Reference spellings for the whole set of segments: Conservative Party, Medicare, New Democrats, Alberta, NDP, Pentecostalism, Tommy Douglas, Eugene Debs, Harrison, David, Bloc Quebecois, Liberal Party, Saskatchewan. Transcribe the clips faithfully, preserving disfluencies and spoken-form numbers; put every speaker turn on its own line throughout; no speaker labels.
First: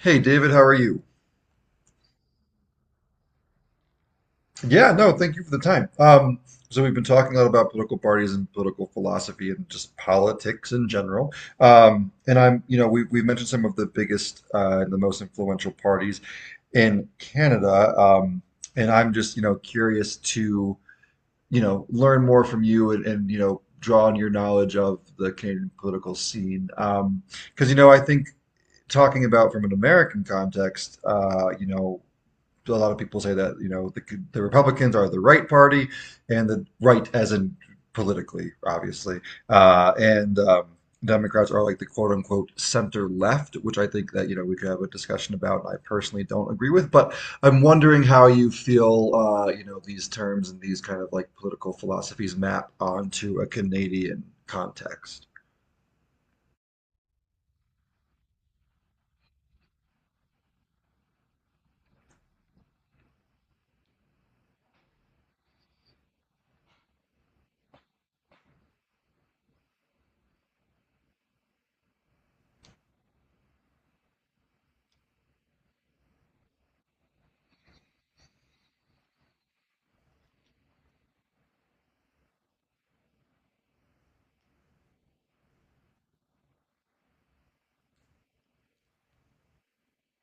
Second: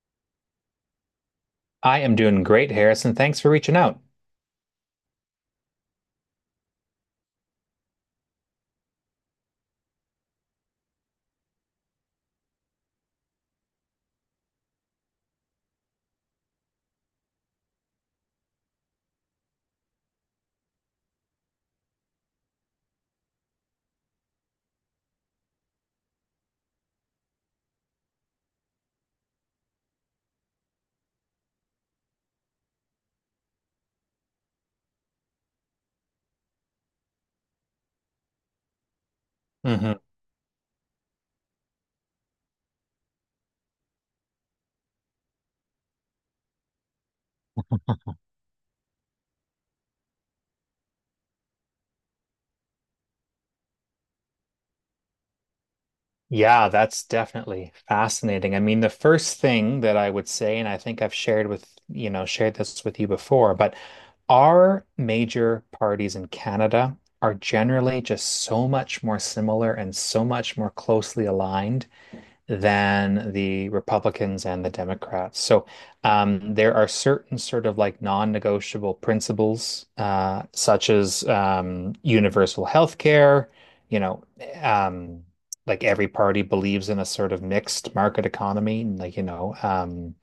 Hey, David, how are you?
I am doing great, Harrison. Thanks for reaching out.
Yeah, no, thank you for the time. Um, so we've been talking a lot about political parties and political philosophy and just politics in general. Um, and I'm, you know, we, we've mentioned some of the biggest uh, the most influential parties in Canada. Um, and I'm just, you know, curious to, you know, learn more from you and, and you know, draw on your knowledge of the Canadian political scene. Um, because, you know, I think talking about from an American context, uh, you know, a lot of people say that you know the, the Republicans are the right party, and the right as in politically, obviously, uh,
hmm
and um, Democrats are like the quote unquote center left, which I think that you know we could have a discussion about. And I personally don't agree with. But I'm wondering how you feel uh, you know, these terms and these kind of like political philosophies map onto a Canadian context.
Yeah, that's definitely fascinating. I mean, the first thing that I would say, and I think I've shared with, you know, shared this with you before, but our major parties in Canada are generally just so much more similar and so much more closely aligned than the Republicans and the Democrats. So um, there are certain sort of like non-negotiable principles, uh, such as um, universal health care. you know, um, like every party believes in a sort of mixed market economy, and, like, you know, um,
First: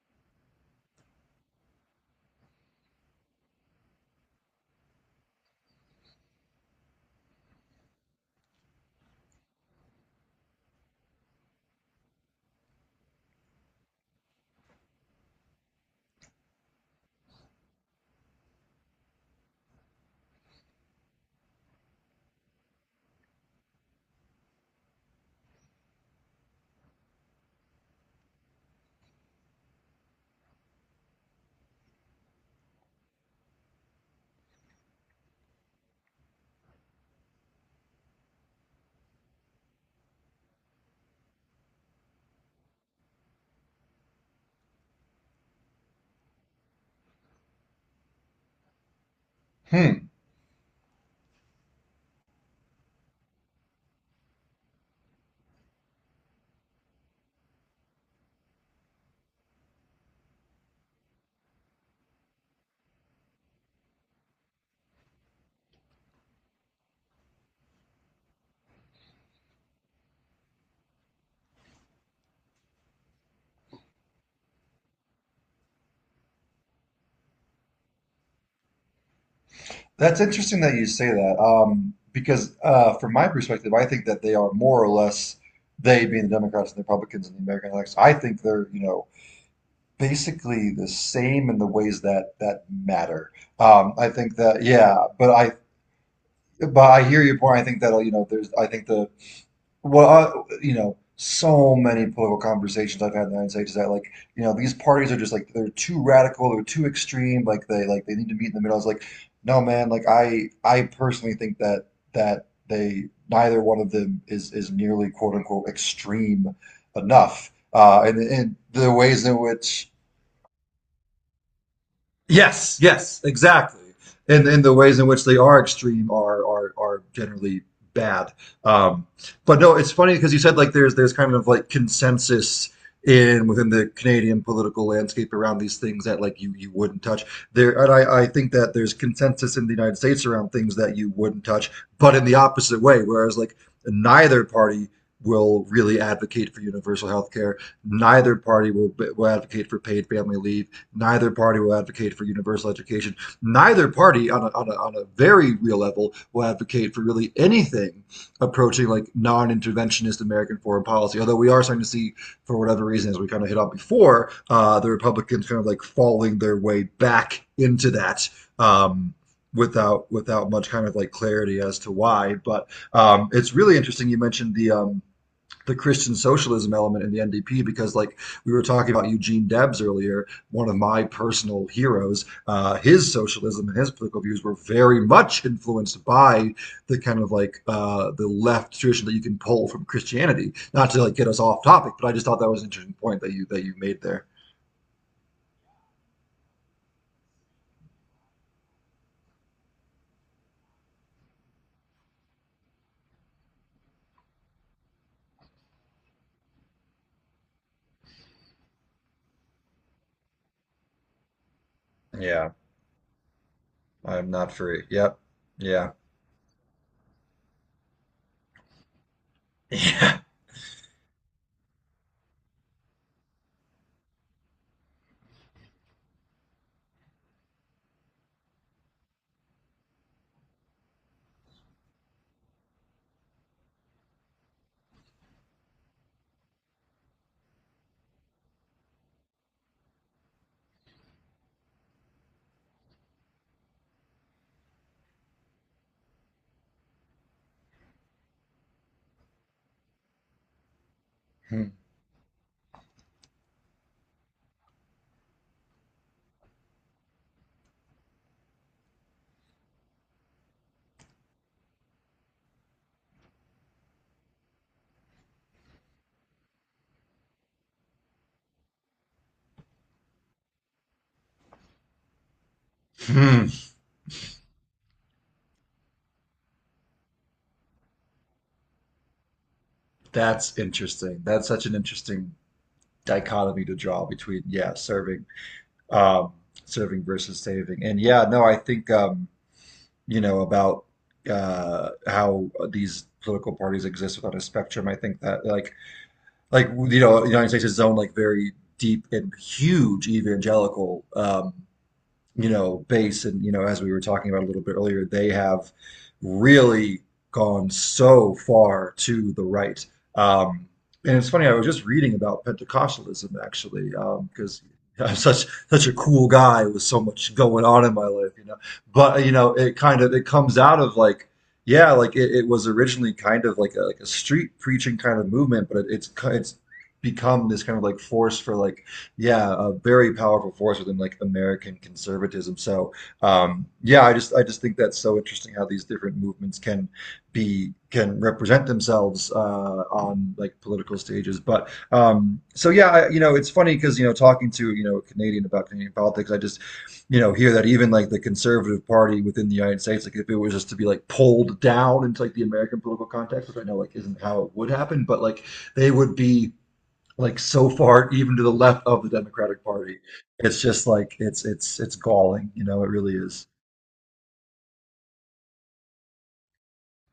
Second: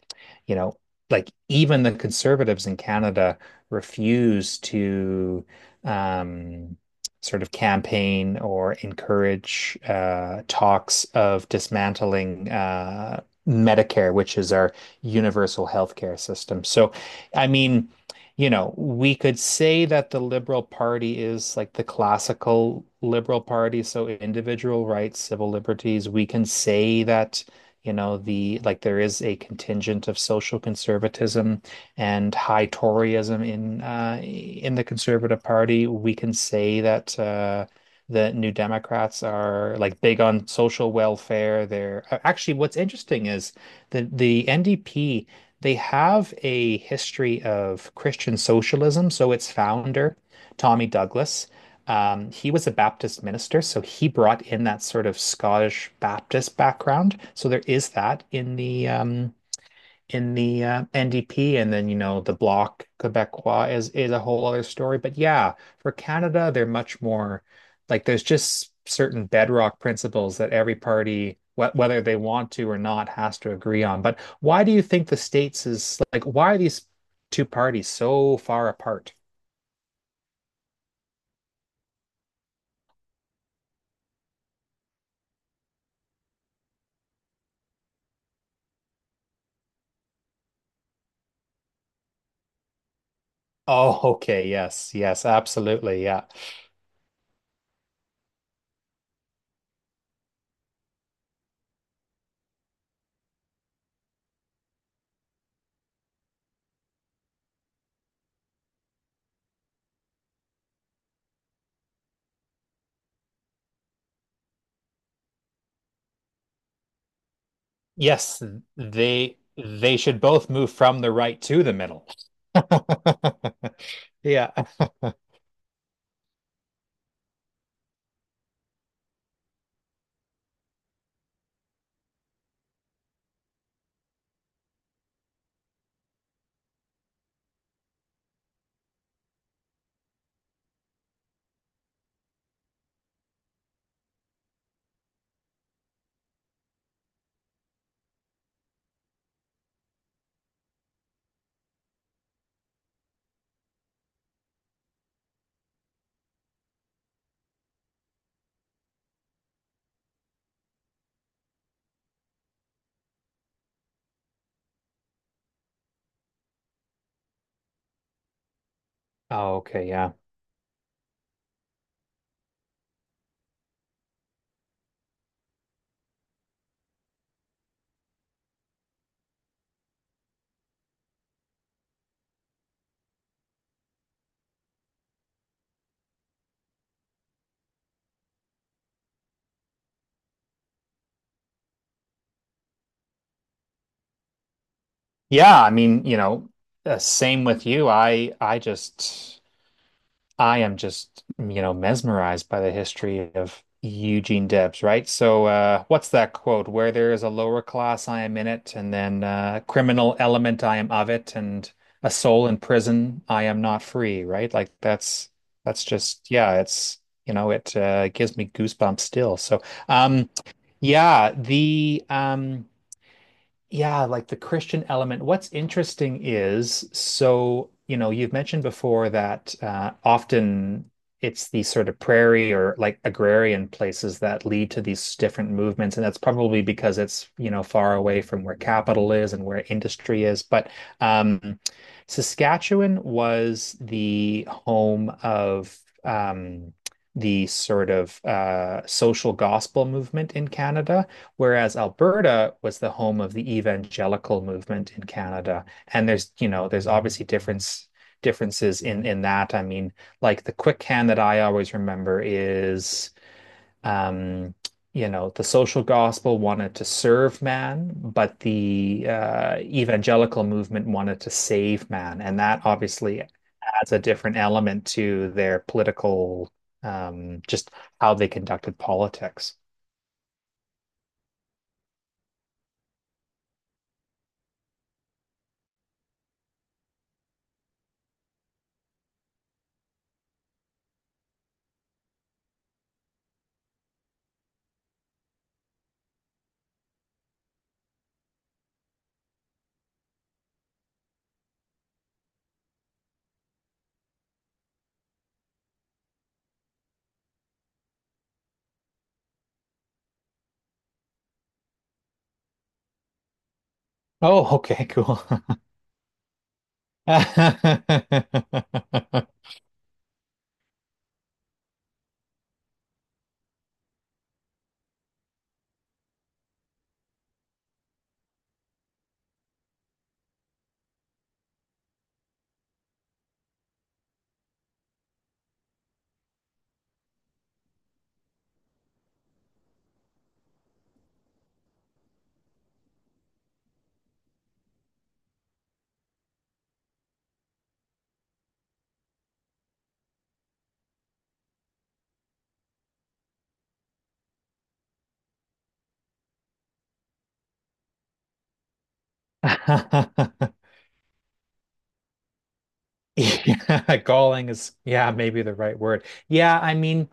you know, like even the conservatives in Canada refuse to um sort of campaign or encourage uh, talks of dismantling uh, Medicare, which is our universal healthcare system. So, I mean, you know, we could say that the Liberal Party is like the classical Liberal Party, so individual rights, civil liberties. We can say that, you know, the like there is a contingent of social conservatism and high Toryism in uh, in the Conservative Party. We can say that uh, the New Democrats are like big on social welfare. They're uh, actually, what's interesting is the the N D P, they have a history of Christian socialism. So its
Hmm.
founder, Tommy Douglas, um, he was a Baptist minister, so he brought in that sort of Scottish Baptist background. So there is that in the um, in the uh, N D P, and then, you know, the Bloc Quebecois is is a whole other story. But yeah, for Canada, they're much more like there's just certain bedrock principles that every party, wh whether they want to or not, has to agree on. But why do you think the states is like, why are these two parties so far apart?
That's interesting that you say that, um, because uh, from my perspective, I think that they are more or less, they being the Democrats and the Republicans and the American election. I think they're, you know, basically the same in the ways that that matter. Um,
Oh,
I think
okay.
that
Yes,
yeah,
yes,
but I
absolutely. Yeah.
but I hear your point. I think that you know there's, I think the, well, I, you know, so many political conversations I've had in the United States is that like, you know, these parties are just like they're too radical, they're too extreme, like they like they need to meet in the middle. I was like, no, man, like I I personally think that that they neither one of them is is nearly quote unquote extreme enough. Uh, and
Yes,
and the ways
they
in which,
they should both move from the right to the middle.
yes, yes, exactly. And
Yeah.
and the ways in which they are extreme are are are generally bad. Um, but no, it's funny because you said like there's there's kind of like consensus in within the Canadian political landscape around these things that like you you wouldn't touch. There and I I think that there's consensus in the United States around things that you wouldn't touch, but in the opposite way, whereas like neither party will really advocate for universal health care. Neither party will, will advocate for paid family leave. Neither party will advocate for universal education. Neither party, on a, on a, on a very real level, will advocate for really anything approaching like non interventionist American foreign policy. Although we are starting to see, for whatever reason, as we kind of hit on before, uh, the Republicans kind of like falling their way back into that. Um,
Oh, okay,
without
yeah.
without much kind of like clarity as to why. But um, it's really interesting you mentioned the um, the Christian socialism element in the N D P because, like, we were talking about Eugene Debs earlier, one of my personal heroes. Uh, his socialism and his political views were very much influenced by the kind of like uh, the left tradition that you can pull from Christianity. Not to like get us off topic, but I just thought that was an interesting point that you that you made there.
Yeah, I mean, you know, uh, same with you. I I just I am just, you know, mesmerized by the history of Eugene Debs, right? So, uh what's that quote? Where there is a lower class, I am in it, and then uh criminal element, I am of it, and a soul
Yeah,
in prison, I am not free,
I'm not
right? Like
free. Yep.
that's that's
Yeah.
just, yeah, it's, you know, it uh gives me goosebumps still. So,
Yeah.
um yeah, the um yeah, like the Christian element. What's interesting is, so, you know, you've mentioned before that uh, often it's these sort of prairie or like agrarian places that lead to these different movements. And that's probably because it's, you know, far away from where capital is and where industry is. But um, Saskatchewan was the home of um, the sort of uh, social gospel movement in Canada.
Hmm.
Whereas Alberta was the home of the evangelical movement in Canada. And there's, you know, there's obviously difference differences in in that. I mean, like the quick hand that I always remember is, um, you know, the social gospel wanted to serve man, but the uh, evangelical movement wanted to save man. And that obviously
Hmm.
adds a different element to their political, um just how they conducted politics.
That's interesting. That's such an interesting dichotomy to draw between yeah serving, um, serving versus saving. And yeah no I think um, you know about uh, how these political parties exist without a spectrum, I think that like like you know the United States is own like very deep and huge evangelical um, you know, base. And, you know, as we were talking about a little bit earlier, they have really gone so far to the right. Um, and it's funny, I was just reading about Pentecostalism actually,
Oh,
because
okay,
um, I'm
cool.
such such a cool guy with so much going on in my life, you know. But you know, it kind of it comes out of like, yeah, like it, it was originally kind of like a, like a street preaching kind of movement, but it, it's it's become this kind of like force for like, yeah, a very powerful force within like American conservatism. So um, yeah, I just I just think that's so interesting how these different movements can be, can represent themselves uh, on like political stages. But um, so yeah, I, you know, it's funny because you know talking to you know a Canadian about Canadian politics, I just you know hear that even like the Conservative Party within the United States, like if it was just to be like pulled down into like the American political context, which I know like isn't how it would happen, but like they would be like so far even to the left of the Democratic Party. It's just like it's it's it's galling, you know, it really is.
Yeah, galling is, yeah, maybe the right word. Yeah, I mean,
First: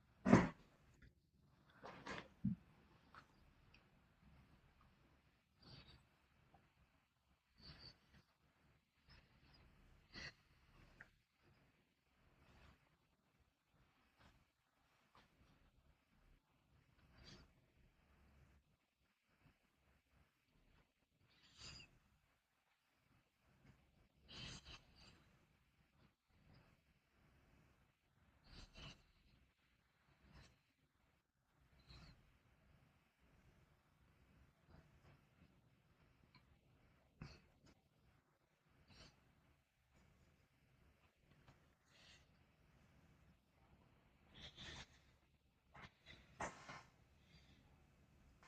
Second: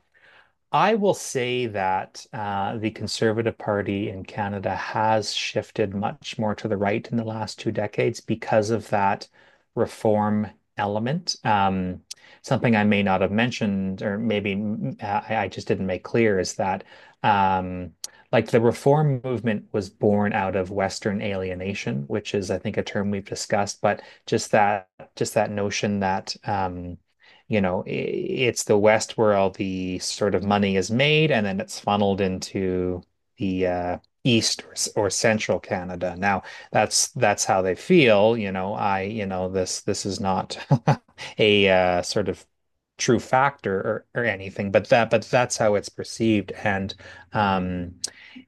I will say that uh, the Conservative Party in Canada has shifted much more to the right in the last two decades because of that reform element. Um, something I may not have mentioned, or maybe mm, I, I just didn't make clear, is that, um, like, the reform movement was born out of Western alienation, which is, I think, a term we've discussed, but just that just that notion that, um, you know, i- it's the West where all the sort of money is made, and then it's funneled into the uh, East or, s- or Central Canada. Now, that's that's how they feel. You know, I, you know, this this is not a, uh, sort of, true factor or, or anything, but that but that's how it's perceived. And, um,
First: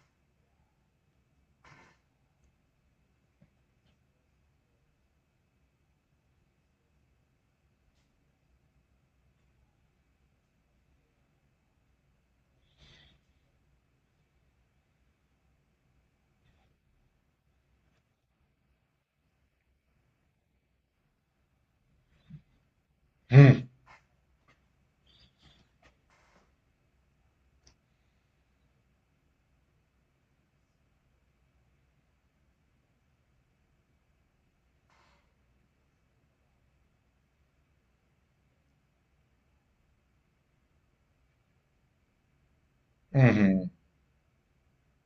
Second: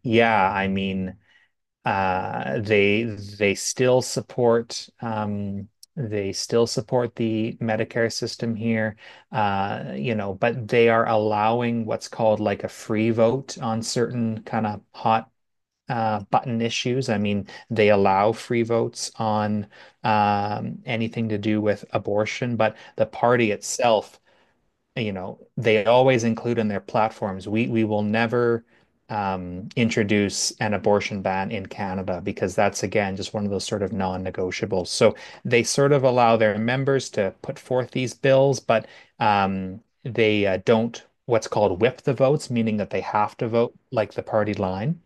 yeah, I mean. Uh, they they still support, um, they still support the Medicare system here, uh, you know, but they are allowing what's called like a free vote on certain kind of hot, uh, button issues. I mean, they allow free votes on, um, anything to do with abortion, but the party itself, you know, they always include in their platforms, we we will never, um, introduce an abortion ban in Canada, because that's, again, just one of those sort of non-negotiables. So they sort of allow their members to put forth these bills, but, um, they uh, don't, what's called, whip the votes, meaning that they have to
Mm-hmm.
vote like the party line.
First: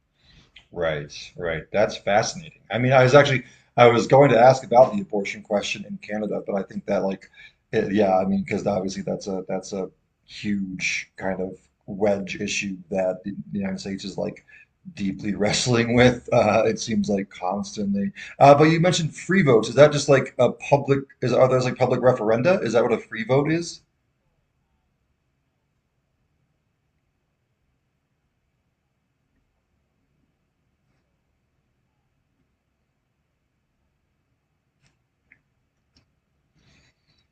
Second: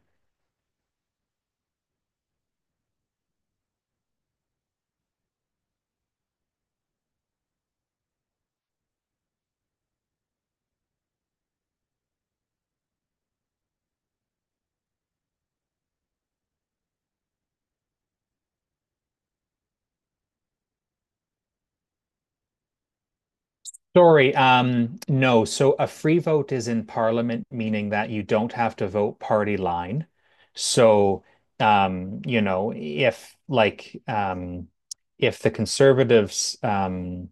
Right, right. That's fascinating. I mean, I was actually, I was going to ask about the abortion question in Canada, but I think that like it, yeah, I mean, because obviously that's a, that's a huge kind of wedge issue that the the United States is like deeply wrestling with. Uh, it seems like constantly. Uh, but you mentioned free votes. Is that just like a public? Is are those like public referenda? Is that what a free vote is?
Sorry, um, no. So a free vote is in parliament, meaning that you don't have to vote party line. So, um, you know, if like um, if the conservatives um,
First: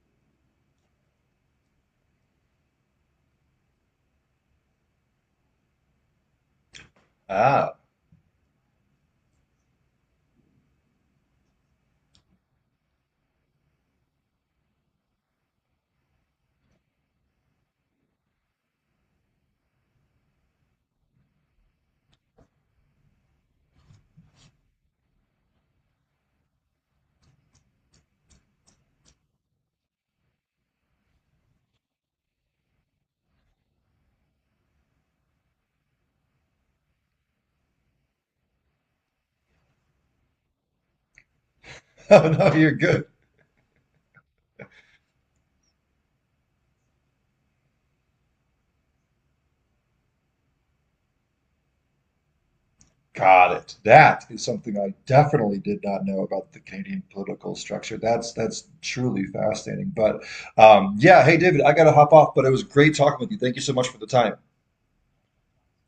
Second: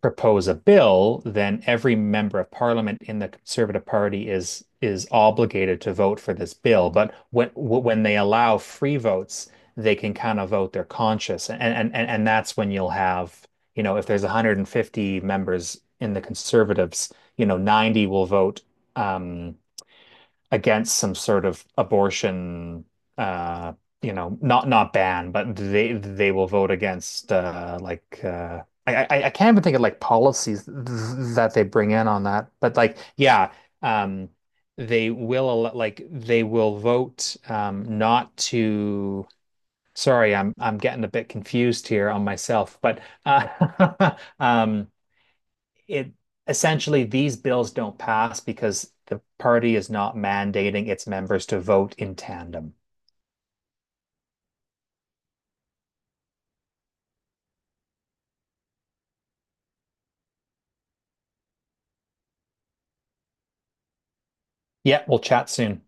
propose a bill, then every member of parliament in the Conservative Party is is obligated to vote for this bill. But when
Ah,
when they allow free votes, they can kind of vote their conscience, and and and and that's when you'll have, you know, if there's one hundred fifty members in the Conservatives, you know, ninety will vote Um, against some sort of abortion, uh, you know, not, not ban. But they they will vote against, uh, like uh, I, I I can't even think of like policies th that they bring in on that, but like, yeah, um, they will al- like they will vote, um, not to. Sorry, I'm I'm getting a bit confused here on
no, you're
myself, but,
good.
uh, um, it essentially these bills don't pass because the party is not mandating its members to vote in tandem.
Got it. That is something I definitely did not know about the Canadian political structure. That's that's truly fascinating. But um, yeah, hey David, I gotta hop off, but it was great talking with you. Thank you so much for the time.
Yeah, we'll chat soon.